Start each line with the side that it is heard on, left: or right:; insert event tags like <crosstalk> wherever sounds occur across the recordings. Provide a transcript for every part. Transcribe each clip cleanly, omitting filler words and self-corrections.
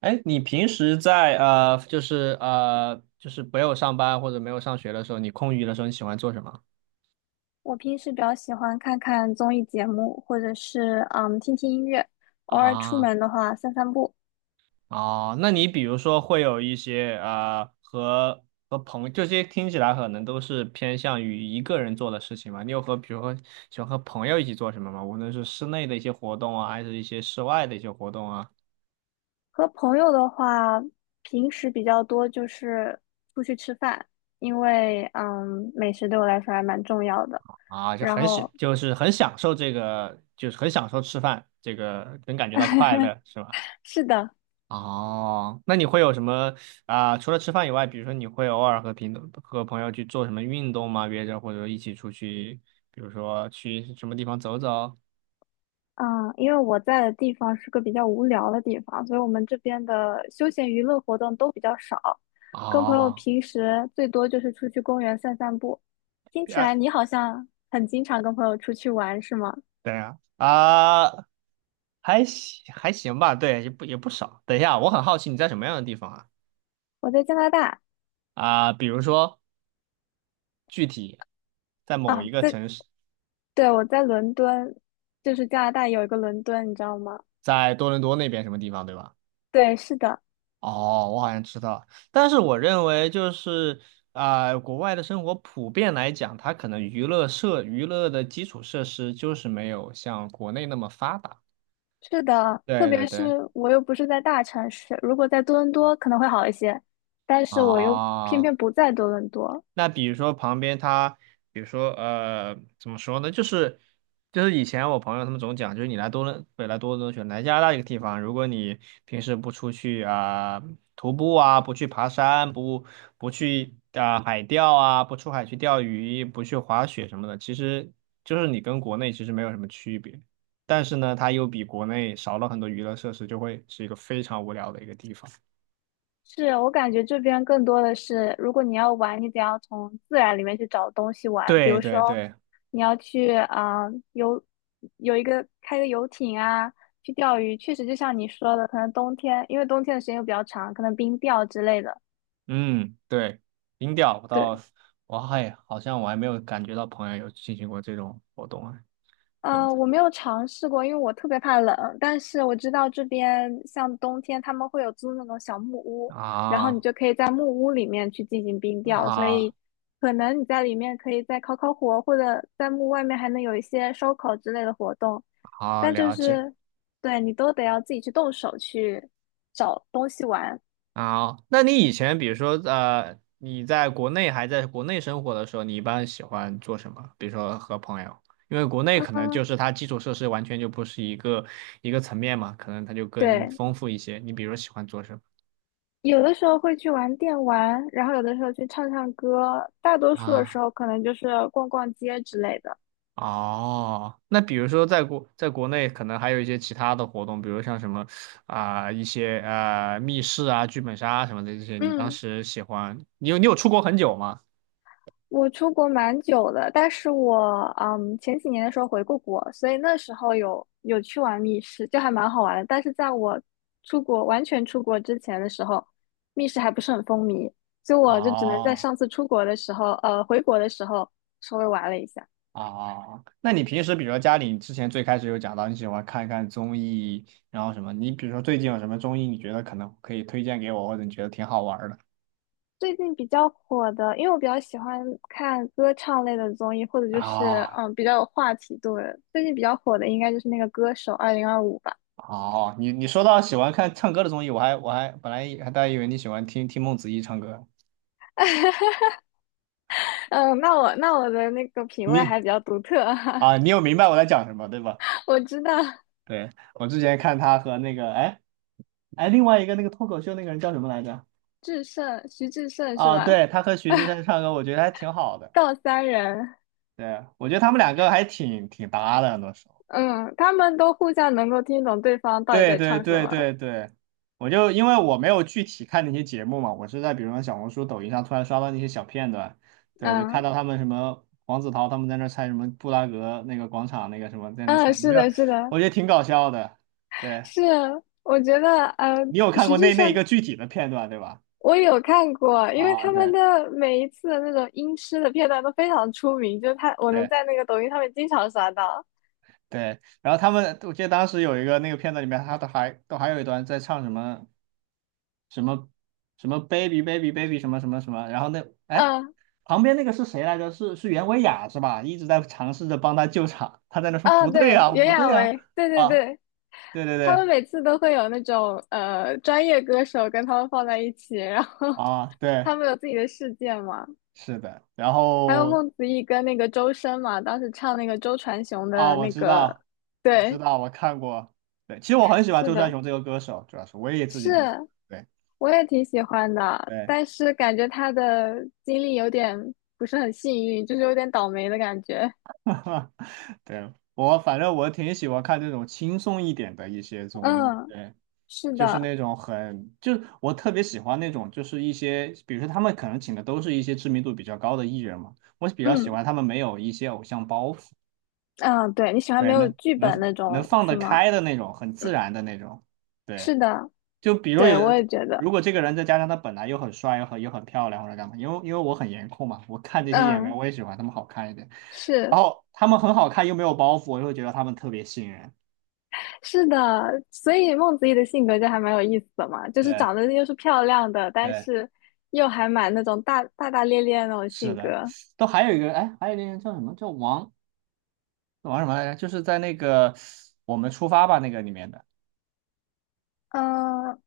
right: 哎，你平时在就是没有上班或者没有上学的时候，你空余的时候你喜欢做什么
left: 我平时比较喜欢看看综艺节目，或者是听听音乐，偶尔出
right: 啊？
left: 门的话散散步。
right: 哦，那你比如说会有一些和朋友，这些听起来可能都是偏向于一个人做的事情嘛？你有和比如说喜欢和朋友一起做什么吗？无论是室内的一些活动啊，还是一些室外的一些活动啊，
left: 和朋友的话，平时比较多就是出去吃饭，因为美食对我来说还蛮重要的。
right: 啊，就
left: 然
right: 很喜
left: 后
right: 就是很享受这个，就是很享受吃饭，这个能感觉到快乐，是吧？
left: 是的。
right: 哦，那你会有什么除了吃饭以外，比如说你会偶尔和朋友去做什么运动吗？约着或者一起出去，比如说去什么地方走走？
left: 嗯，因为我在的地方是个比较无聊的地方，所以我们这边的休闲娱乐活动都比较少，跟朋友
right: 哦，
left: 平时最多就是出去公园散散步。听起来
right: 哎，
left: 你好像很经常跟朋友出去玩，是吗？
right: 等一下啊，还行还行吧，对，也不少。等一下，我很好奇你在什么样的地方啊？
left: 我在加拿大。
right: 比如说具体在某
left: 啊，
right: 一个
left: 在，
right: 城市，
left: 对，我在伦敦，就是加拿大有一个伦敦，你知道吗？
right: 在多伦多那边什么地方，对吧？
left: 对，是的。
right: 哦，我好像知道，但是我认为就是国外的生活普遍来讲，它可能娱乐的基础设施就是没有像国内那么发达。
left: 是的，特
right: 对
left: 别
right: 对
left: 是
right: 对，
left: 我又不是在大城市，如果在多伦多可能会好一些，但是我又偏
right: 啊、
left: 偏不在多伦多。
right: 那比如说旁边它，比如说怎么说呢？就是以前我朋友他们总讲，就是你来多伦北来多伦多选来加拿大一个地方，如果你平时不出去啊、徒步啊，不去爬山，不去啊、海钓啊，不出海去钓鱼，不去滑雪什么的，其实就是你跟国内其实没有什么区别。但是呢，它又比国内少了很多娱乐设施，就会是一个非常无聊的一个地方。
left: 是，我感觉这边更多的是，如果你要玩，你得要从自然里面去找东西玩，比
right: 对
left: 如
right: 对
left: 说
right: 对。
left: 你要去啊、游，有一个开个游艇啊，去钓鱼，确实就像你说的，可能冬天，因为冬天的时间又比较长，可能冰钓之类的。
right: 嗯，对，音调我倒，
left: 对。
right: 我还好像我还没有感觉到朋友有进行过这种活动啊。对的
left: 我没有尝试过，因为我特别怕冷。但是我知道这边像冬天他们会有租那种小木屋，然后你
right: 啊
left: 就可以在木屋里面去进行冰钓，所以
right: 啊，
left: 可能你在里面可以再烤烤火，或者在木屋外面还能有一些烧烤之类的活动。
right: 好
left: 但就
right: 了解
left: 是对你都得要自己去动手去找东西玩。
right: 啊。那你以前比如说你在国内生活的时候，你一般喜欢做什么？比如说和朋友，因为国内可能就
left: 嗯，
right: 是它基础设施完全就不是一个层面嘛，可能它就更
left: 对，
right: 丰富一些。你比如说喜欢做什么
left: 有的时候会去玩电玩，然后有的时候去唱唱歌，大多数的时
right: 啊？
left: 候可能就是逛逛街之类的。
right: 哦，那比如说在国内可能还有一些其他的活动，比如像什么啊、一些密室啊、剧本杀啊什么的这些，你当
left: 嗯，
right: 时喜欢，你有出国很久吗？
left: 我出国蛮久的，但是我前几年的时候回过国，所以那时候有去玩密室，就还蛮好玩的。但是在我出国完全出国之前的时候，密室还不是很风靡，所以我就只能在
right: 哦
left: 上次出国的时候，回国的时候稍微玩了一下。
right: 哦，那你平时比如说家里之前最开始有讲到你喜欢看一看综艺，然后什么，你比如说最近有什么综艺你觉得可能可以推荐给我，或者你觉得挺好玩儿的？
left: 最近比较火的，因为我比较喜欢看歌唱类的综艺，或者就是
right: 啊
left: 比较有话题度的。最近比较火的应该就是那个歌手二零二五》吧。
right: 哦，你说到喜欢看唱歌的综艺，我还本来还大家以为你喜欢听听孟子义唱歌，
left: 嗯，那我的那个品味
right: 你
left: 还比较独特啊。
right: 你有明白我在讲什么，对吧？
left: <laughs> 我知道
right: 对，我之前看他和那个，哎哎，另外一个那个脱口秀那个人叫什么来着？
left: 志胜，徐志胜是
right: 啊，
left: 吧？
right: 对，他和徐志胜唱歌，我觉得还挺好的。
left: 告三人。
right: 对，我觉得他们两个还挺搭的，那时候。
left: 嗯，他们都互相能够听懂对方到底
right: 对
left: 在
right: 对
left: 唱什
right: 对
left: 么。
right: 对对，我就因为我没有具体看那些节目嘛，我是在比如说小红书、抖音上突然刷到那些小片段，对，就看
left: 嗯。
right: 到他们什么黄子韬他们在那儿猜什么布拉格那个广场那个什么在那儿
left: 嗯，
right: 唱，我
left: 是
right: 觉得
left: 的，是的。
right: 我觉得挺搞笑的。对。
left: 是，我觉得
right: 你有看
left: 徐
right: 过
left: 志
right: 那一
left: 胜
right: 个具体的片段对吧？
left: 我有看过，因为
right: 啊，
left: 他们
right: 对
left: 的每一次的那种音痴的片段都非常出名，就是他我能
right: 对
left: 在那个抖音上面经常刷到。
right: 对，然后他们，我记得当时有一个那个片段里面，他都还有一段在唱什么什么什么 baby baby baby 什么什么什么，然后那哎
left: 嗯。
right: 旁边那个是谁来着？是袁维雅是吧？一直在尝试着帮他救场，他在那说
left: 啊，
right: 不对
left: 对，
right: 啊
left: 袁
right: 不
left: 娅
right: 对啊
left: 维，对对
right: 啊，
left: 对，
right: 对对
left: 他们
right: 对
left: 每次都会有那种专业歌手跟他们放在一起，然后
right: 啊对
left: 他们有自己的世界嘛。
right: 是的，然
left: 还有
right: 后
left: 孟子义跟那个周深嘛，当时唱那个周传雄
right: 啊
left: 的
right: 我
left: 那
right: 知
left: 个。
right: 道我知
left: 对，
right: 道我看过，对，其实我很喜欢
left: 是
right: 周传
left: 的。
right: 雄这个歌手，主要是我也自己挺喜
left: 是，
right: 欢。对。
left: 我也挺喜欢的，
right: 对，
left: 但是感觉他的经历有点不是很幸运，就是有点倒霉的感觉。
right: <laughs> 对，我反正我挺喜欢看这种轻松一点的一些综艺，
left: 嗯，
right: 对，
left: 是
right: 就是
left: 的。
right: 那种很，就是我特别喜欢那种，就是一些，比如说他们可能请的都是一些知名度比较高的艺人嘛，我比较喜
left: 嗯。
right: 欢他们没有一些偶像包袱，
left: 嗯，对，你喜欢
right: 对，
left: 没有
right: 能
left: 剧本
right: 能
left: 那
right: 能
left: 种
right: 放
left: 是
right: 得
left: 吗？
right: 开的那种，很自
left: 嗯，
right: 然的那种，对。
left: 是的。
right: 就比如
left: 对，我
right: 有，
left: 也觉得。
right: 如果这个人再加上他本来又很帅又很漂亮或者干嘛，因为我很颜控嘛，我看这些演员
left: 嗯，
right: 我也喜欢他们好看一点，然
left: 是。
right: 后他们很好看又没有包袱，我就会觉得他们特别吸引人。
left: 是的，所以孟子义的性格就还蛮有意思的嘛，就是
right: 对
left: 长得又是漂亮的，但
right: 对，
left: 是又还蛮那种大大咧咧的那种
right: 是
left: 性格。
right: 的，都还有一个哎，还有一个人叫什么叫王什么来着？就是在那个我们出发吧那个里面的，
left: 嗯，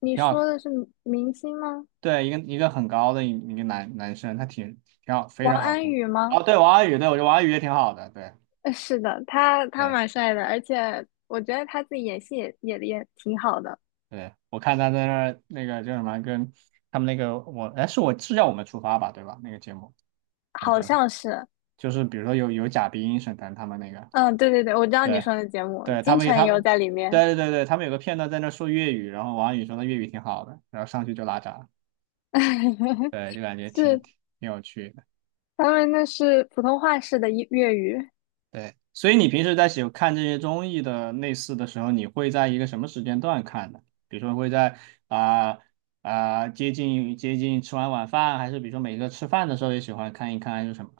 left: 你
right: 挺好
left: 说
right: 看。
left: 的是明星吗？
right: 对，一个很高的一个男生，他挺好，非
left: 王
right: 常好
left: 安
right: 看。
left: 宇吗？
right: 哦，对，王安宇，对，我觉得王安宇也挺好的，对。
left: 是的，他他
right: 对
left: 蛮帅的，而且我觉得他自己演戏也也挺好的。
right: 对，我看他在那儿那个叫什么，跟他们那个我，哎，是叫我们出发吧，对吧？那个节目，他
left: 好
right: 叫
left: 像是。
right: 就是比如说有贾冰、沈腾他们那个，
left: 嗯，对对对，我知道你
right: 对
left: 说的节目，
right: 对，他
left: 金
right: 们
left: 晨
right: 他
left: 也有
right: 们
left: 在里面。
right: 对对对对，他们有个片段在那儿说粤语，然后王安宇说他粤语挺好的，然后上去就拉闸，
left: <laughs>
right: 对，就感觉挺
left: 是，
right: 挺有趣。
left: 他们那是普通话式的粤语。
right: 对，所以你平时在看这些综艺的类似的时候，你会在一个什么时间段看呢？比如说会在啊接近吃完晚饭，还是比如说每个吃饭的时候也喜欢看一看，还是什么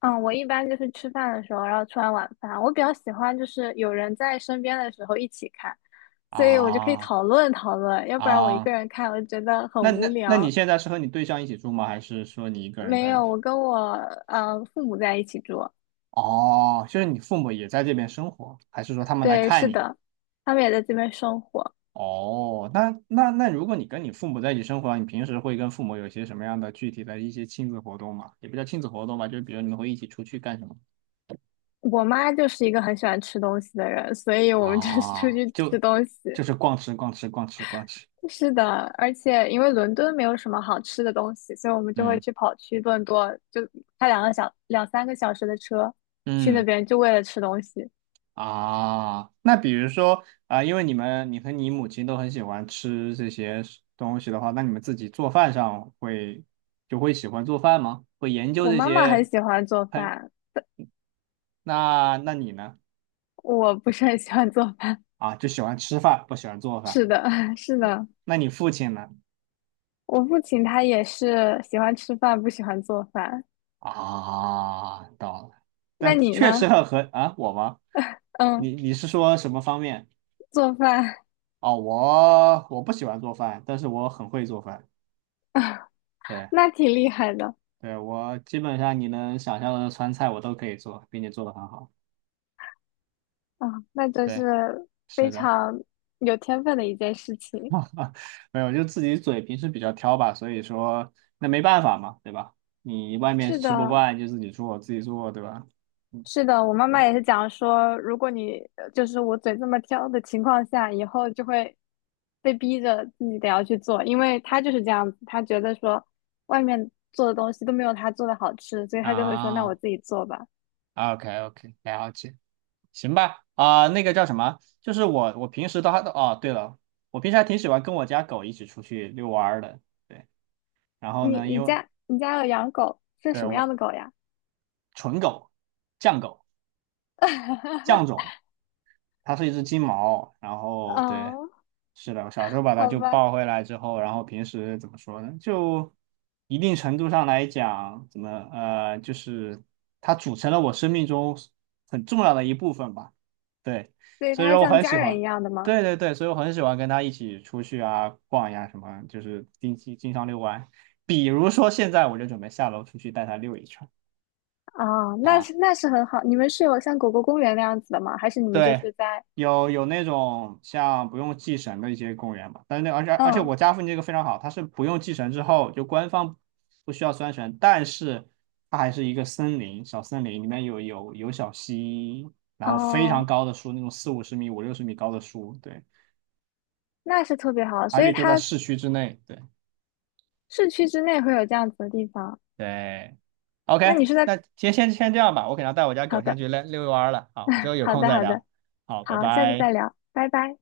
left: 嗯，我一般就是吃饭的时候，然后吃完晚饭，我比较喜欢就是有人在身边的时候一起看，所以我就可以
right: 啊
left: 讨论讨论，要不然我一个
right: 啊？
left: 人看，我就觉得很
right: 那
left: 无
right: 那那你
left: 聊。
right: 现在是和你对象一起住吗？还是说你一个人
left: 没
right: 在？
left: 有，我跟我父母在一起住。
right: 哦，就是你父母也在这边生活，还是说他们来
left: 对，
right: 看
left: 是
right: 你？
left: 的，他们也在这边生活。
right: 哦，那，如果你跟你父母在一起生活啊，你平时会跟父母有些什么样的具体的一些亲子活动吗？也不叫亲子活动吧，就是比如你们会一起出去干什么？
left: 我妈就是一个很喜欢吃东西的人，所以我们就是出
right: 啊，
left: 去吃
right: 就
left: 东西。
right: 就是逛吃逛吃逛吃逛吃，
left: 是的，而且因为伦敦没有什么好吃的东西，所以我们就会
right: 嗯
left: 去跑去顿多，就开两三个小时的车去那
right: 嗯
left: 边，就为了吃东西。
right: 啊，那比如说啊，因为你和你母亲都很喜欢吃这些东西的话，那你们自己做饭上会喜欢做饭吗？会研究
left: 我
right: 这
left: 妈妈很
right: 些
left: 喜欢做
right: 烹？
left: 饭，
right: 那你呢？
left: 我不是很喜欢做饭。
right: 啊，就喜欢吃饭，不喜欢做
left: <laughs>
right: 饭。
left: 是的。<laughs> 是的，
right: 那你父亲呢？
left: 我父亲他也是喜欢吃饭，不喜欢做饭。
right: 啊，到了，
left: 那
right: 但
left: 你
right: 确
left: 呢？
right: 实很和啊，我吗？
left: 嗯，
right: 你是说什么方面？
left: 做饭。
right: 哦，我不喜欢做饭，但是我很会做饭。对
left: <laughs> 那挺厉害的。
right: 对，我基本上你能想象的川菜我都可以做，并且做的很好。
left: 啊，那真
right: 对，
left: 是非
right: 是的，
left: 常有天分的一件事情。
right: 没有，就自己嘴平时比较挑吧，所以说那没办法嘛，对吧？你外面
left: 是
right: 吃不
left: 的，
right: 惯就自己做，自己做，对吧？嗯，
left: 是的，我妈
right: 对
left: 妈也是讲说，如果你就是我嘴这么挑的情况下，以后就会被逼着自己得要去做，因为她就是这样子，她觉得说外面做的东西都没有她做的好吃，所以她就会说那我
right: 啊
left: 自己做吧。
right: ，OK OK，了解。行吧，那个叫什么？就是我，我平时都都哦，对了，我平时还挺喜欢跟我家狗一起出去遛弯儿的。对，然后
left: 你
right: 呢，因为
left: 你家有养狗，是
right: 对
left: 什么样
right: 我
left: 的狗呀？
right: 纯狗，犟狗，犟
left: <laughs>
right: 种。它是一只金毛，然后对，
left: 啊，
right: 是的，我小时候把它
left: 好
right: 就
left: 吧，
right: 抱回来之后，然后平时怎么说呢？就一定程度上来讲，怎么就是它组成了我生命中很重要的一部分吧。对，
left: 所以
right: 所以
left: 它是
right: 说我
left: 像
right: 很
left: 家
right: 喜
left: 人一
right: 欢，
left: 样的吗？
right: 对对对，所以我很喜欢跟它一起出去啊逛呀什么，就是定期经常遛弯。比如说现在我就准备下楼出去带它遛一圈。
left: 啊、那是
right: 啊。
left: 那是很好。你们是有像狗狗公园那样子的吗？还是你们就
right: 对，
left: 是在。
right: 有那种像不用祭神的一些公园嘛，但是那而且而且
left: 嗯。
right: 我家附近这个非常好，它是不用祭神之后，就官方不需要拴绳，但是它还是一个森林，小森林里面有小溪，然后非常
left: 哦，
right: 高的树，那种四五十米、五六十米高的树，对，
left: 那是特别好。
right: 而
left: 所
right: 且
left: 以
right: 就在
left: 它
right: 市区之内，对
left: 市区之内会有这样子的地方。
right: 对
left: 那
right: ，OK，
left: 你是在，
right: 那先这样吧，我可能要带我家
left: 好
right: 狗下
left: 的，
right: 去遛遛弯儿了，好，我们之后有
left: 好
right: 空
left: 的，
right: 再
left: 好的。
right: 聊，好，拜
left: 好，下次再
right: 拜。
left: 聊，拜拜。